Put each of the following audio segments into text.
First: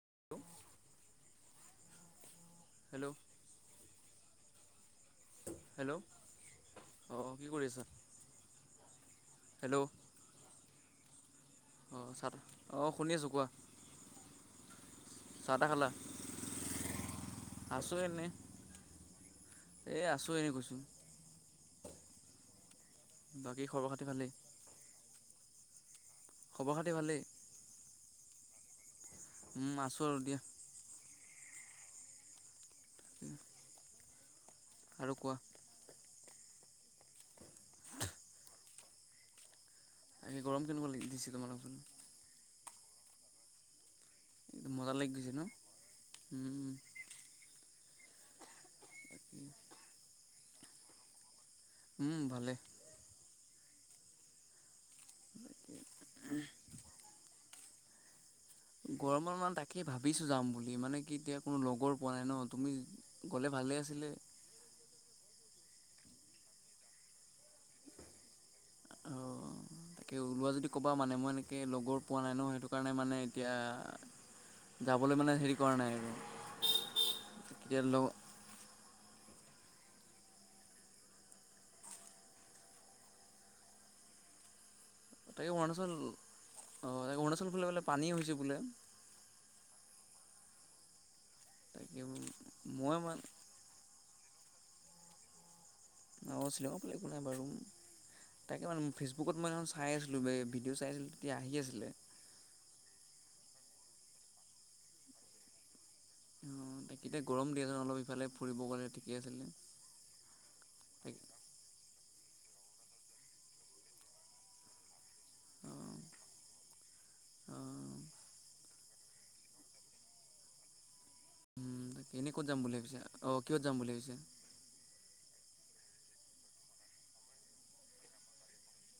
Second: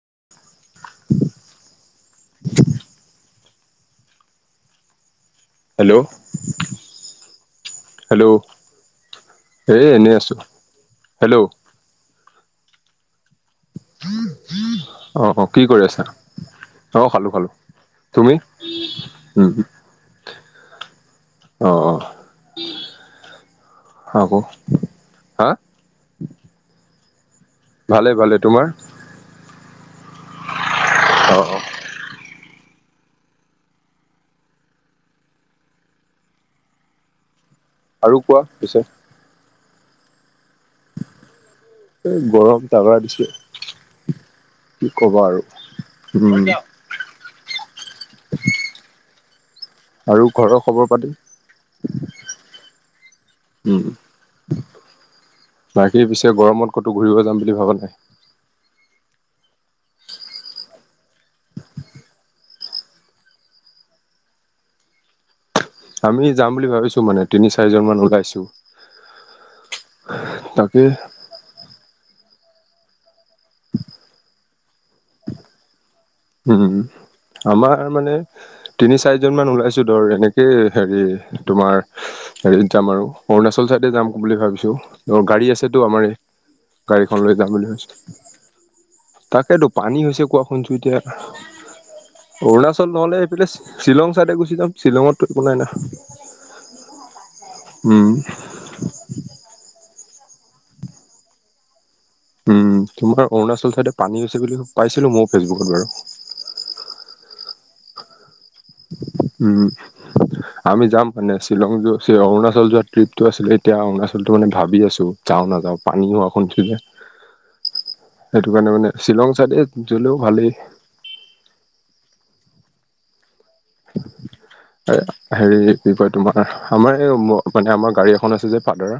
[inaudible] Hello hello অঁ কি কৰি আছা হেল্ল' এ এনেই আছো। অ [inaudible] অ শুনি আছোঁ কোৱা অ অ কি কৰি আছা? অঁ খালোঁ খালোঁ আছো এনে। তুমি এ আছো এনে কৈছো অ অ বাকী খবৰ খাতি ভালেই? হা খবৰ খাতি ভালেই? ভালে ভালে তোমাৰ? আছো আৰু দিয়া। অ অ [inaudible] আৰু কোৱা আৰু কোৱা পিছে। তাকে গৰম কেনেকুৱা লাগি দিছে তোমালোকৰ ফালে। এই গৰম তাগৰা দিছে। কি মজা লাগি কবা গৈছে আৰু ন উম। আৰু ঘৰৰ খবৰ পাতি? উম ভালে। উম বাকী পিছে গৰমত ক'তো ঘূৰিব যাম বুলি ভাবা নাই? গৰমৰ মান তাকে ভাবিছো যাম বুলি মানে কি এতিয়া কোনো লগৰ পোৱা নাই ন তুমি গ'লে ভালে আছিলে [inaudible] আমি যাম বুলি ভাবিছো মানে তিনি চাৰিজন মান ওলাইছো। অ তাকে ওলোৱা যদি তাকে ক'বা মানে মই এনেকে লগৰ পোৱা নাই ন সেইটো কাৰণে মানে এতিয়া যাবলৈ মানে হেৰি কৰা নাই আৰু উম আমাৰ কেতিয়া লগ মানে তিনি চাৰিজন মান ওলাইছো ধৰ এনেকেই হেৰি তোমাৰ হেৰি যাম আৰু অৰুণাচল চাই তে যাম বুলি ভাবিছো। অ তাকে গাড়ী আছেতো অৰুণাচল আমাৰ অ, তাকে অৰুণাচল ফালে বোলে পানী হৈছে বোলে। তাকেইেতো পানী হৈছে কোৱা শুনছো এতিয়া তাকে অৰুণাচল মই নহলে মানে এইফালে শ্বিলং চাইডে শ্বিলঙ- শ্বিলঙততো বনাই না অ, শ্বিলঙৰ ফ একো নাই বাৰু উম তাকে মানে ফেচবুকত মই আছো। খাই আছিলো বে ভিডিঅ' চাই আছিলো তেতিয়া আহি আছিলে। উম, তোমাৰ অৰুণাচল চাইডে পানী হৈছে বুলি পাইছিলো মইো ফেচবুকত বাৰু। অ, তাকেইতিয়া গৰম দিয়াচোন অলপ ইফালে। ফুৰিব গ'লে ঠিকেই আছিলে উম, আমি যাম তাকে মানে শ্বিলং যোৰ শ্বিলঙ অৰুণাচল যোৱা ট্ৰিপটো আছিলে এতিয়া অৰুণাচলটো মানে ভাবি আছো যাও নাযাও অঁ পানী হোৱা শুনিছো যে। অঁ সেইটো কাৰণে মানে শ্বিলং চাইডে গলেও ভালেই। উম, তাকে এনেই ক'ত যাম বুলি ভাবিছে অ, কিহত যাম বুলি ভাবিছে। হেৰি কি কয় তোমাৰ আমাৰ এই মানে আমাৰ গাড়ী এখন আছে যে ফাদাৰ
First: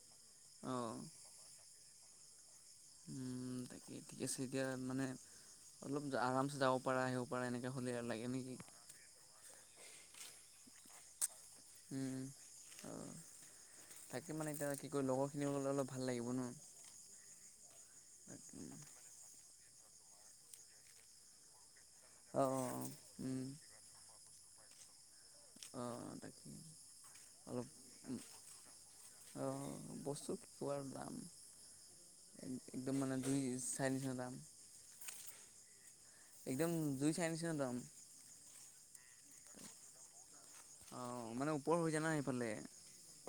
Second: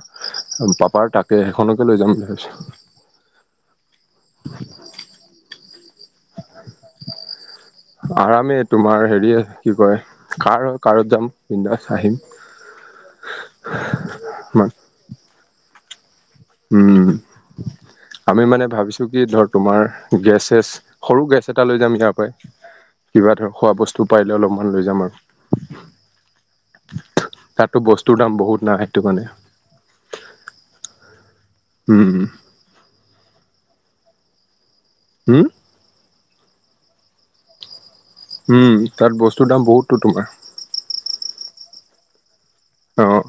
পাপাৰ তাক সেইখনকে লৈ যাম বুলি ভাবিছো। উম, তাকে ঠিকে আছে এতিয়া মানে অলপ আৰামছে যাব পাৰা আহিব পাৰা এনেকৈ হ'লে আৰু লাগে নেকি আৰামে তোমাৰ হেৰি কি কয় কাৰ - কাৰত যাম। বিন্দাছ আহিম উম, অ, তাকে মানে এতিয়া কি কৰি লগৰ খিনিলে অলপ ভাল লাগিব ন। উম আমি মানে ভাবিছো কি ধৰ তোমাৰ গেছ চেছ সৰু গেছ এটা লৈ যাম। তেকাই অ', অ', অ'। কিবা উম, ধৰ খোৱা বস্তু পাৰিলে অলপমান লৈ যাম আৰু। অ, তাকে অলপ। তাতো বস্তুৰ দাম বহুত না সেইটো কাৰণে অ, বস্তু পোৰা দাম। উম দু চাৰি চাদাম হম একদম জুই চাইনিছিনাদম তাত বস্তুৰ দাম বহুতো তোমাৰ। অ', মানে ওপৰ হৈ জানা এইফালে অ',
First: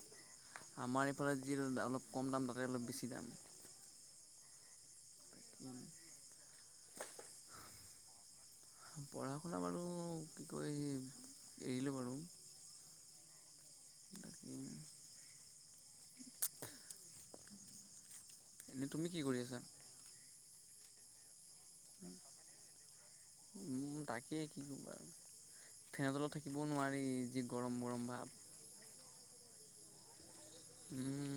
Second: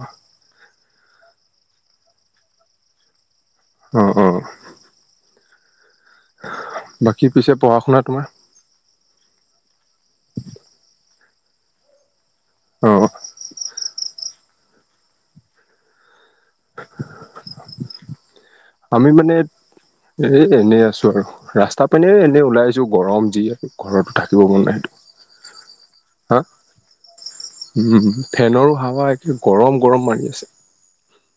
আমাৰ এইফালে যি অলপ কম দাম তাতে অলপ বেছি দাম। অ-অ। পিছে পঢ়া শুনা তোমাৰ? পঢ়া-শুনা বাৰু কি কয় এৰিলো বাৰু। অ', বাকী [unintelligible] এনেই তুমি আমি কি মানে কৰি আছা? [inaudible] এ এনেই আছো আৰু। ৰাস্তা পানীয়ে এনেই ওলাই আহিছোঁ গৰম যি ঘৰতো থাকিব তাকেই কি মন নাই। ক'বা আৰু ফেনৰ তলত হা থাকিবও নোৱাৰি যি গৰম - গৰম ভাৱ। গৰম-গৰম মাৰি আছে। উম,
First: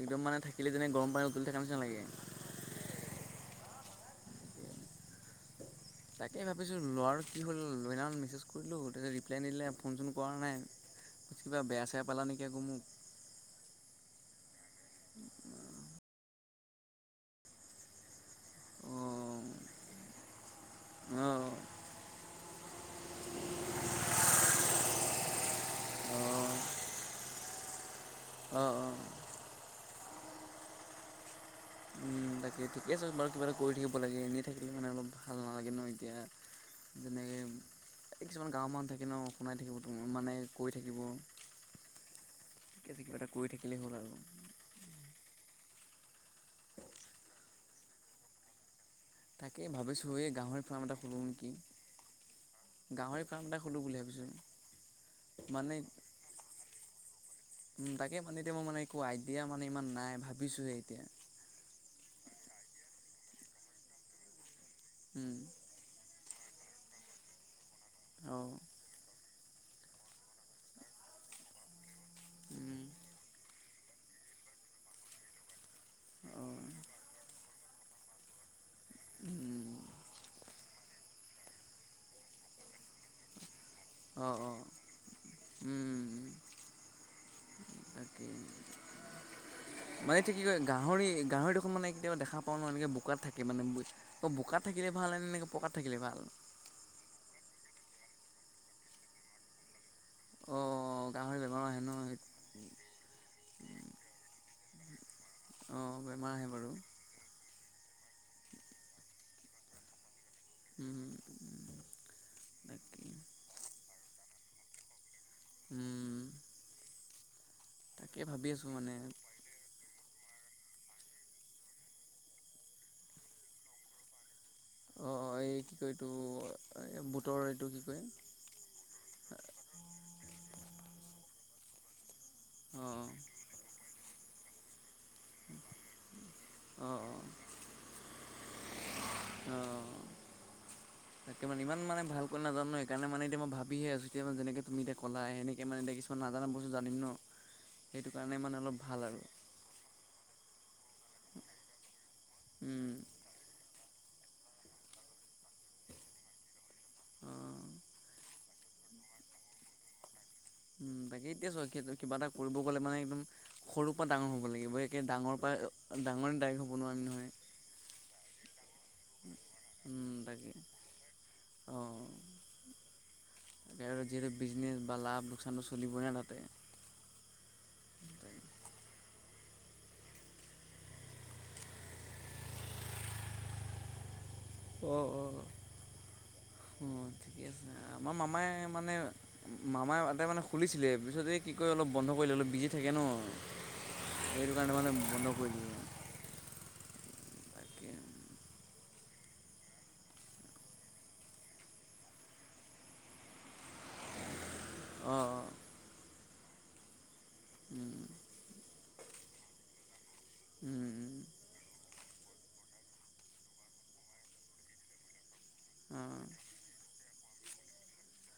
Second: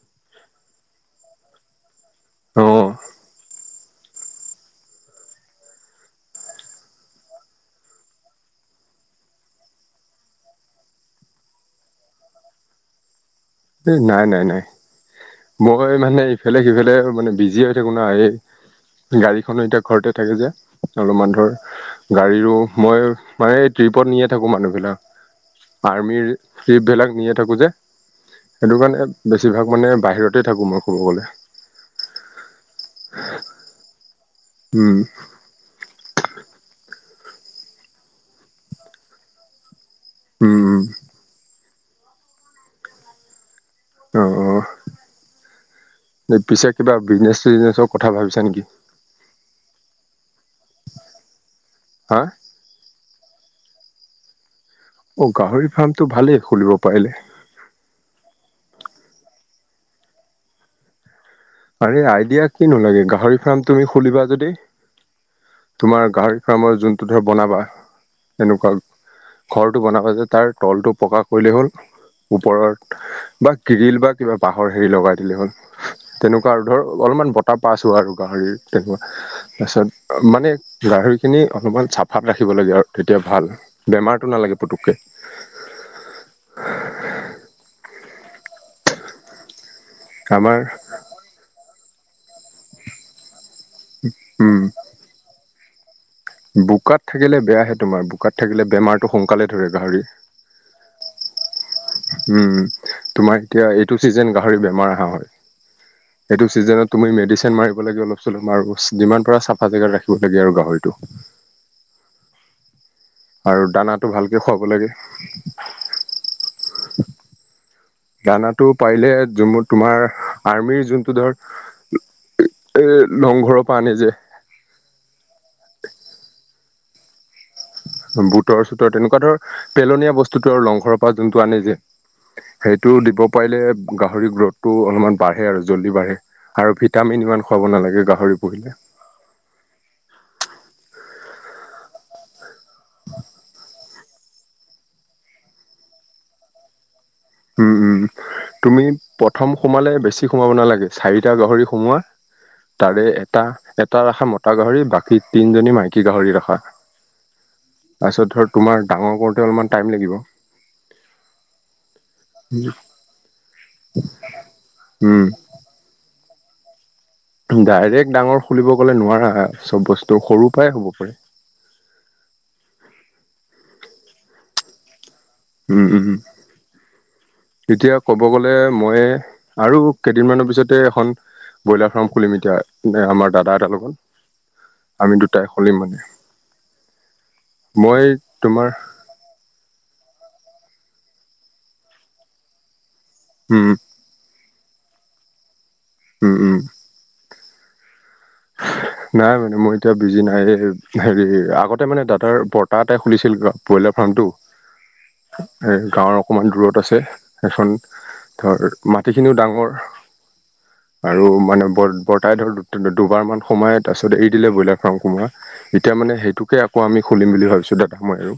একদম মানে থাকিলে যেনে গৰম পানী উতলি থকা নিচিনা লাগে। অহ ', [inaudible] তাকেই ভাবিছো ল'ৰাটো কি হ'ল লই নত মেছেজ কৰিলো তাৰপিছত ৰিপ্লাই নিদিলে ফোন চোন কৰা নাই। কিবা বেয়া চেয়া পালা নেকি আকৌ মোক। এ নাই - নাই - নাই মই মানে ইফালে সিফালে মানে বিজি হৈ থাকো ন এই অঁ গাড়ীখনো এতিয়া ঘৰতে থাকে যে। অলপমান অঁ ধৰ গাড়ীৰো মই মানে ট্ৰিপত নিয়েই থাকো মানুহবিলাক। অঁ আৰ্মিৰ চিফবিলাক নিয়েই থাকো যে। অঁ সেইটো অঁ কাৰণে বেছিভাগ মানে বাহিৰতে থাকো মই ক'ব গলে। [unintelligible] উম তাকে ঠিকে আছে বাৰু কিবা এটা কৰি থাকিব লাগে এনে উম [inaudible] [unintelligible] এতিয়া যেনেকে কিছুমান গাঁওৰ মানুহ থাকে ন শুনাই থাকিব [unintelligible] মানে উম, কৰি উম, থাকিব লাগে কিবা এটা কৰি থাকিলেই হ'ল আৰু অঁ পিছে কিবা বিজনেছ-চিজনেচৰ কথা ভাবিছা নেকি? তাকেই ভাবিছো এই গাহৰিৰ ফাৰ্ম এটা খুলো নেকি। হা? [unintelligible] গাহৰি ফাৰ্ম এটা খোলোঁ বুলি ভাবিছোঁ। অ গাহৰি মানে ফাৰ্মটো ভালেই খুলিব পাৰিলে। উম তাকে মানে [unintelligible] এতিয়া মোৰ মানে একো আইডিয়া মানে ইমান নাই ভাবিছোহে এতিয়া। আৰে আইডিয়া কিনো লাগে গাহৰি ফাৰ্ম তুমি খুলিবা যদি উম তোমাৰ গাহৰি ফাৰ্মৰ যোনটো ধৰ বনাবা অঁ এনেকুৱা ঘৰটো বনাব যে তাৰ তলটো প্ৰকাশ কৰিলেই হ'ল। উম ওপৰত বা গিৰিল বা কিবা বাঁহৰ হেৰি লগাই দিলে হ'ল। তেনেকুৱা অঁ আৰু ধৰ অলপমান বতাহ পাছ হোৱা আৰু গাহৰি তেনেকুৱা উম তাৰপাছত মানে গাহৰিখিনি অলপমান চাফাত ৰাখিব লাগে আৰু তেতিয়া ভাল। বেমাৰটো অঁ অঁ নালাগে পুতুককে। [unintelligible] [unintelligible] তাকেই মানেটো কি কয় আমাৰ গাহৰি গাহৰি দেখোন নে কি [inaudible] [unintelligible] কেতিয়াবা দেখা পাওঁ ন এনেকে বোকাত থাকে মানে উম বোকাত থাকিলে ভাল নে এনেকৈ পকাত থাকিলে ভাল? বোকাত থাকিলে বেয়াহে তোমাৰ বোকাত থাকিলে বেমাৰটো সোনকালে ধৰে গাহৰি। অঁ গাহৰি বেমাৰ আহে ন উম তোমাৰ এতিয়া এইটো চিজন গাহৰি বেমাৰ অহা হয়। অঁ বেমাৰ আহে সেইটো বাৰু চিজনত তুমি মেডিচিন মাৰিব লাগে অলপ চলপ মাৰো যিমান প চাফা জেগাত ৰাখি লাগে আৰু গাহৰিটো। উম তাকে আৰু দানাটো ভালকে খুৱাব লাগে। উম [inaudible] তাকে ভাবি দানাটো আছোঁ মানে পাৰিলে তোমাৰ আৰ্মিৰ যোনটো ধৰ এ লংঘৰৰ পৰা আনে যে [unintelligible] অ এই কি কয় এইটো বুটৰ এইটো কি কয় বুটৰ-চুটৰ তেনেকুৱা ধৰ পেলনীয়া বস্তুটো আৰু লংঘৰৰ পৰা যোনটো আনে যে [unintelligible] সেইটো অঁ দিব পাৰিলে গাহৰি গ্ৰথটো অলপমান বাঢ়ে আৰু জল্দি বাঢ়ে আৰু অঁ অঁ ভিটামিন ইমান খুৱাব নালাগে গাহৰি পুহিলে। [inaudible] অঁ তাকে মে ইমানানে ভালকৈ নাজানো সেইকাৰণে মানে এতিয়া মই ভাবিহে আছো। এতিয়া ম যেনে তুমি এতি কলা এনেক মানে এতিয়া কিছুমান নাজনা বস্তুা জানিম ন। উম উম সেইটো কাৰণে মানে অলপ তুমি ভাল আৰু প্ৰথম সোমালে বেছি সোমাব নালাগে চাৰিটা গাহৰি সোমোৱা উম তাৰে এটা দুটা ৰখা মতা গাহৰি বাকী তিনিজনী মাইকী গাহৰি ৰখা অঁ তাৰপিছত ধৰ তোমাৰ ডাঙৰ কৰোতে অলমান টাইম লাগিব। উম তাকে এতিয়া চ কিবা এটা কৰিব গ'লে মানে একদম সৰুৰ পৰা ডাঙৰ হ'ব লাগিব একে উম ডাঙৰ পৰা। মে দাই হ'বোৱাৰ আমিহয় [inaudible] ডাইৰেক্ট ডাঙৰ খুলিব ক নোৱাৰা চব উম বস্তু তাকে সৰুৰ পৰাই হ'ব পাৰে। অঁ যিহেতু বিজনেছ বা লাভ লোকচানটো উম চলিবই উম না উম তাতে এতিয়া কব গলে মই আৰু কেইদিনমানৰ পিছতে এখন ব্ৰইলাৰ ফাৰ্ম খুলিম এতিয়া ন আমাৰ দাদা এটাৰ লগত আমিত দুটাই খলিম মানে। অ ঠিকে আছে মই আমাৰ মামাই তোমাৰ মানে মামাই ইয়াৰতে মানে খুলিছিলে পিছতে কি কয় অলপ বন্ধ কৰিলে অলপ বিজি থাকে ন হম সেইটো কাৰণে মানে বন্ধ কৰি দি উম উম হয় নাই মানে মই এতিয়া বিজি নাই এই হেৰি আগতে মানে দাদাৰ বৰ্তা এটাই খুলিছিল ব্ৰইলাৰ ফাৰ্মটো অঁ অঁ এ গাঁৱৰ অকমান দূৰত আছে এখন ধৰ মাটিখিনিও ডাঙৰ আৰু মানে ব বৰ্তাই ধৰক দুবাৰমান সোমাই তাৰ পিছত এৰি দিলে ব্ৰইলাৰ ফাৰ্ম সোমাৱা এতিয়া অঁ মানে সেইটোকে আকৌ আমি খুলিম বুলি ভাবিছোঁ দাদা মই আৰু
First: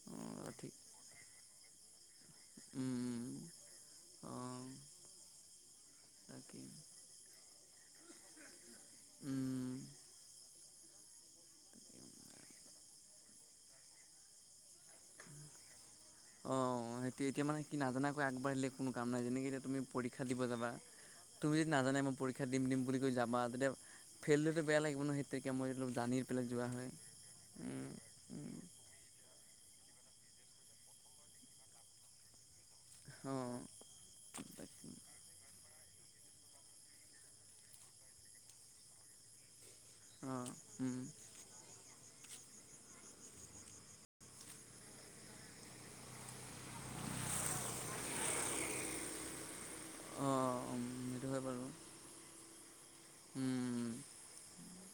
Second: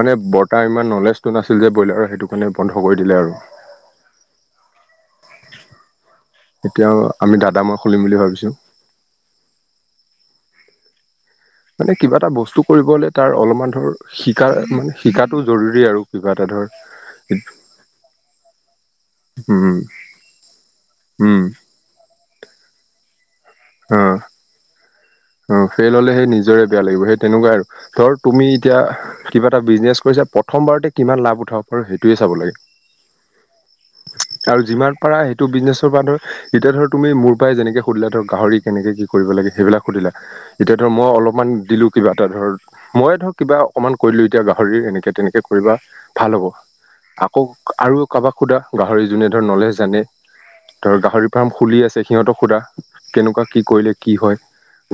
মানে অঁ বৰ্তাৰ ঠিক ইমান নলেজটো নাছিল যে ব্ৰইলাৰ সেইটো কাৰণে বন্ধ কৰি দিলে আৰু [inaudible] অঁ তাকেই এতিয়াও আমি দাদা মই খুলিম বুলি ভাবিছো মানে কিবা এটা বস্তু কৰিবলে তাৰ অলপমান ধৰ শিকা মানে শিকাতটো জৰুৰী আৰু কিবা এটা অক্ষ ধৰ সেইটো এতিয়া মানে কি নাজানাকৈ আগবাঢ়িলে কোনো কাম নাই যেনেকে এতিয়া উম তুমি পৰীক্ষা দিব যাবা উম তুমি যদি নাজানে মই পৰীক্ষা দিম দিম বুলি কৈ যাবা তেতিয়া ফেল্ডটোতো বেয়া লাগে অহ ফেইল হলে সেই নিজৰে বেয়া লাগিব সেই তেনেকুৱাই আৰু ধৰ তুমি এতিয়া কিবা এটা বিজনেছ কৰিছে প্ৰথমবাৰতে কিমান লাভ উঠাব পাৰ সেইটোৱে চাব লাগে অঁ আৰু যিমান পাৰা সেইটো বিজনেছ ধৰ বা ধৰ এতিয়া ধৰি তুমি মোৰ পৰা যেনেকে সুধিলা ধক গাহৰি কেনে কি কৰিব লাগে সেইবিলাক সু অঁ এতিয়া ধৰ মই অলপমান দিলো কিবা এটা ধৰ মইয়ে ধৰ কিবা অকমান কৰিলো এতিয়া গাহৰি এনেকে তেনেকে কৰিবা ভাল হ'ব আকৌ আৰু কাৰোবাক সোধা গাহৰি যোনে ধৰ নলেচ জানে অঁ ধৰ সেইটো গাহৰি হয় ফাৰ্ম বাৰু খুলি আছে সিহঁতক সোধা কেনেকুৱা কি কৰিলে কি হয়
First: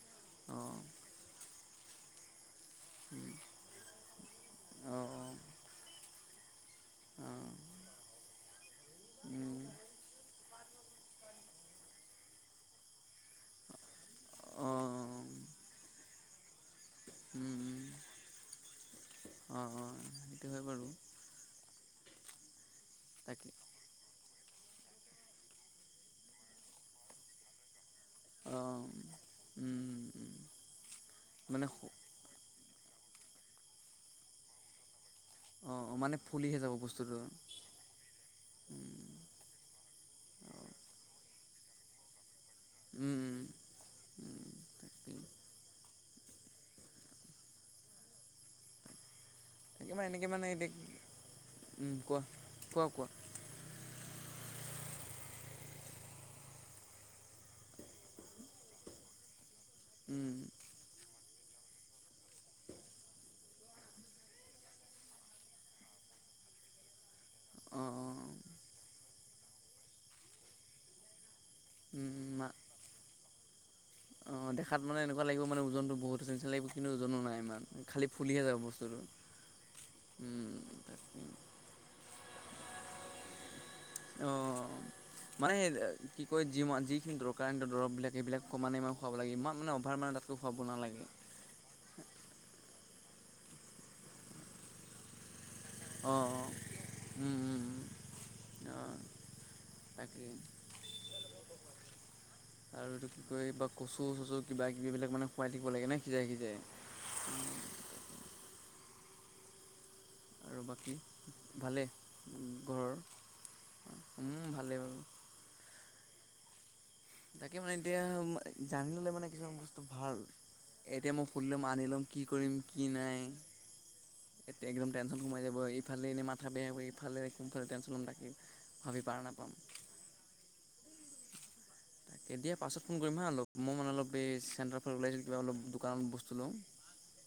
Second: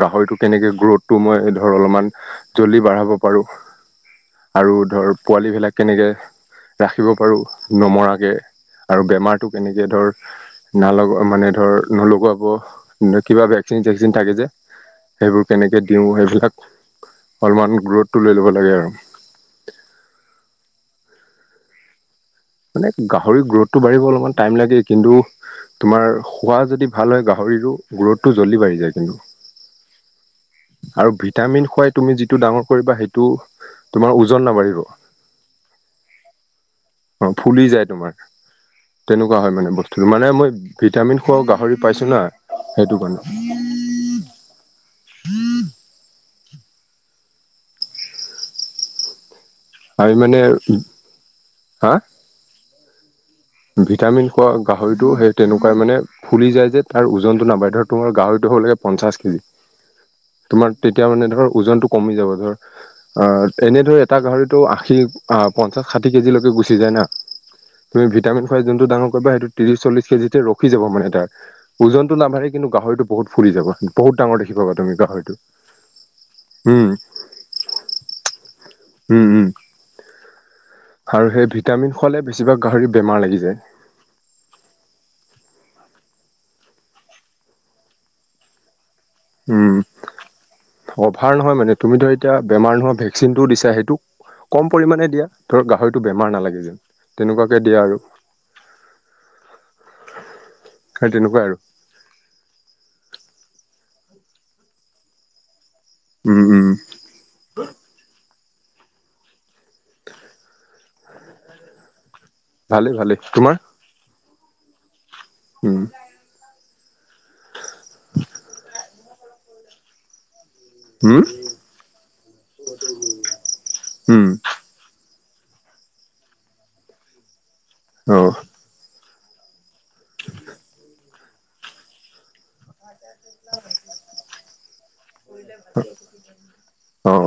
গাহৰিটো অঁ কেনেকৈ গ্ৰ'থটো মই ধৰ অলপমান জলদি বাঢ়াব পাৰোঁ আৰু ধৰ অঁ পোৱালী বিলাক কেনেকে ৰাখিব অঁ পাৰো নমৰা কে আৰু বেমাৰতটো অঁ কেনেকে ধৰ ন মানে ধৰ নলাব কিবা ইনজেকচিন থাকে যে অঁ সেইবোৰ কেনেকে দিওঁ সেইবিলাক অঁ অলপমান গ্ৰোথটো লৈ ল'ব লাগে আৰু উম সেইটো হয় বাৰু মানে গাহৰি তাকে গ্ৰথটো বাঢ়িব অলপমান টাইম লাগে কিন্তু তোমাৰ খোৱা যদি ভাল হয় গাহৰি শৰীৰো গ্ৰোথটো জল্দি বাঢ়ি অঁ যায় কিন্তু আৰু মানে ভিটামিন খোৱাই তুমি যিটো ডাঙৰ কৰিবা সেইটো তোমাৰ ওজন নাবাঢ়িব। অস মানে ফুলিহে যাব। বস্তুটো অহ ফুলি যায় তোমাৰ, তেনেকুৱা হয় মানে। ত মানে মই ভিটামিন খোৱা গাহৰি পাইছো না সেইটো কাৰণে। [inaudible] ম এনেকে মানে এতি হা কোৱা কোৱা কোৱা। ভিটামিন খোৱা গাহৰিটো সেই তেনেকুৱাই মানে ফুলি যায় যে তাৰ ওজনতটো নাবাহে। ধৰ তোমাৰ গাহৰিটো ধৰ লাগেপঞ্চাশ কেজি ক তোমাৰ তেতিয়া মানে ধৰ ওজনটো কমি যাব ধৰ অহ এনে ধৰে এটা গাহৰিতটো আশী পঞ্চাশ ষাঠি কেজিলৈকে গুচি যায় না। অঁ তুমি ভিটামিন খোৱাই যোনটো ডাঙৰ কৰিব সেইটো ত্ৰিশ চল্লিশ কেজিতে ৰখি যাব মানে, তাৰ, ওজনটো নাবাঢ়ে কিন্তু গাহৰিটো বহুত ফুৰি যাব বহুত ডাঙৰ অঁহ দেখি পাবা দেখাত তুমি মানে এনেকুৱা গাহৰিটো লাগিব মানে ওজনতো বহুত আছে নিচিনা লাগিব উম কিন্তু ওজনো নাই ইমান খালি ফুলিহে যাব বস্তু। উম উম আৰু সেই ভিটামিন খোৱালে বেছিভাগ গাহৰি বেমাৰ লাগি যায়। অহ। মানে কি কয় যি যিখিনি দৰকাৰ দৰৱবিলাক ক্ৰমানে মানে ম উম অভাৰ নহয় মানে তুমি ধৰা এতিয়া বেমাৰ নোহোৱা ভেকচিনটো দিছা সেইটো কম পৰিমাণে দিয়া। ধৰ গাহৰিতটো অ', বেমাৰ অ', নালাগে যেন উম, তেনেকুৱাকে উম, দিয়া উম, আৰু। অ', তাকেই সেই তেনেকুৱাই আৰু। আৰু এইটো কি ক এই বা কচু চচু কিবা কিবিলাক মানে খুৱাই থাকি ক লাগে ন সিজাই উম সিজাই। উম আৰু বাকী ভালেই? ভালেই ভালেই, তোমাৰ? উম ভালেই বাৰু। উম। তাকে মানে এতিয়া জানি ললে মানে কিছুমান বস্তু ভাল। এতিয়া উম মই সুধ লম আনি লম কি কৰিম কি নাই উম একদম সোমাই যাব ইফালে এনে মাথা বেয়া ইফালে সালে টেনচনত অ ভাবি পাৰ নাপা [unintelligible] তাকে দিয়া পাছত ফোন কৰিম হা অলপ মই মানে অলপ এই চেণ্টাৰ ফাল ওলাইছোঁ কিবা অলপ দোকানত বস্তু লওঁ।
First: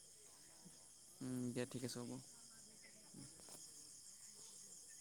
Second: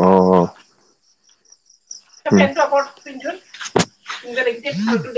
অ অ। উম দিয়া ঠিক আছে। হ'ব তই পেন্টো উপৰত পিন্ধছোন, তোক যে দেখিয়েই ফাল্টো দে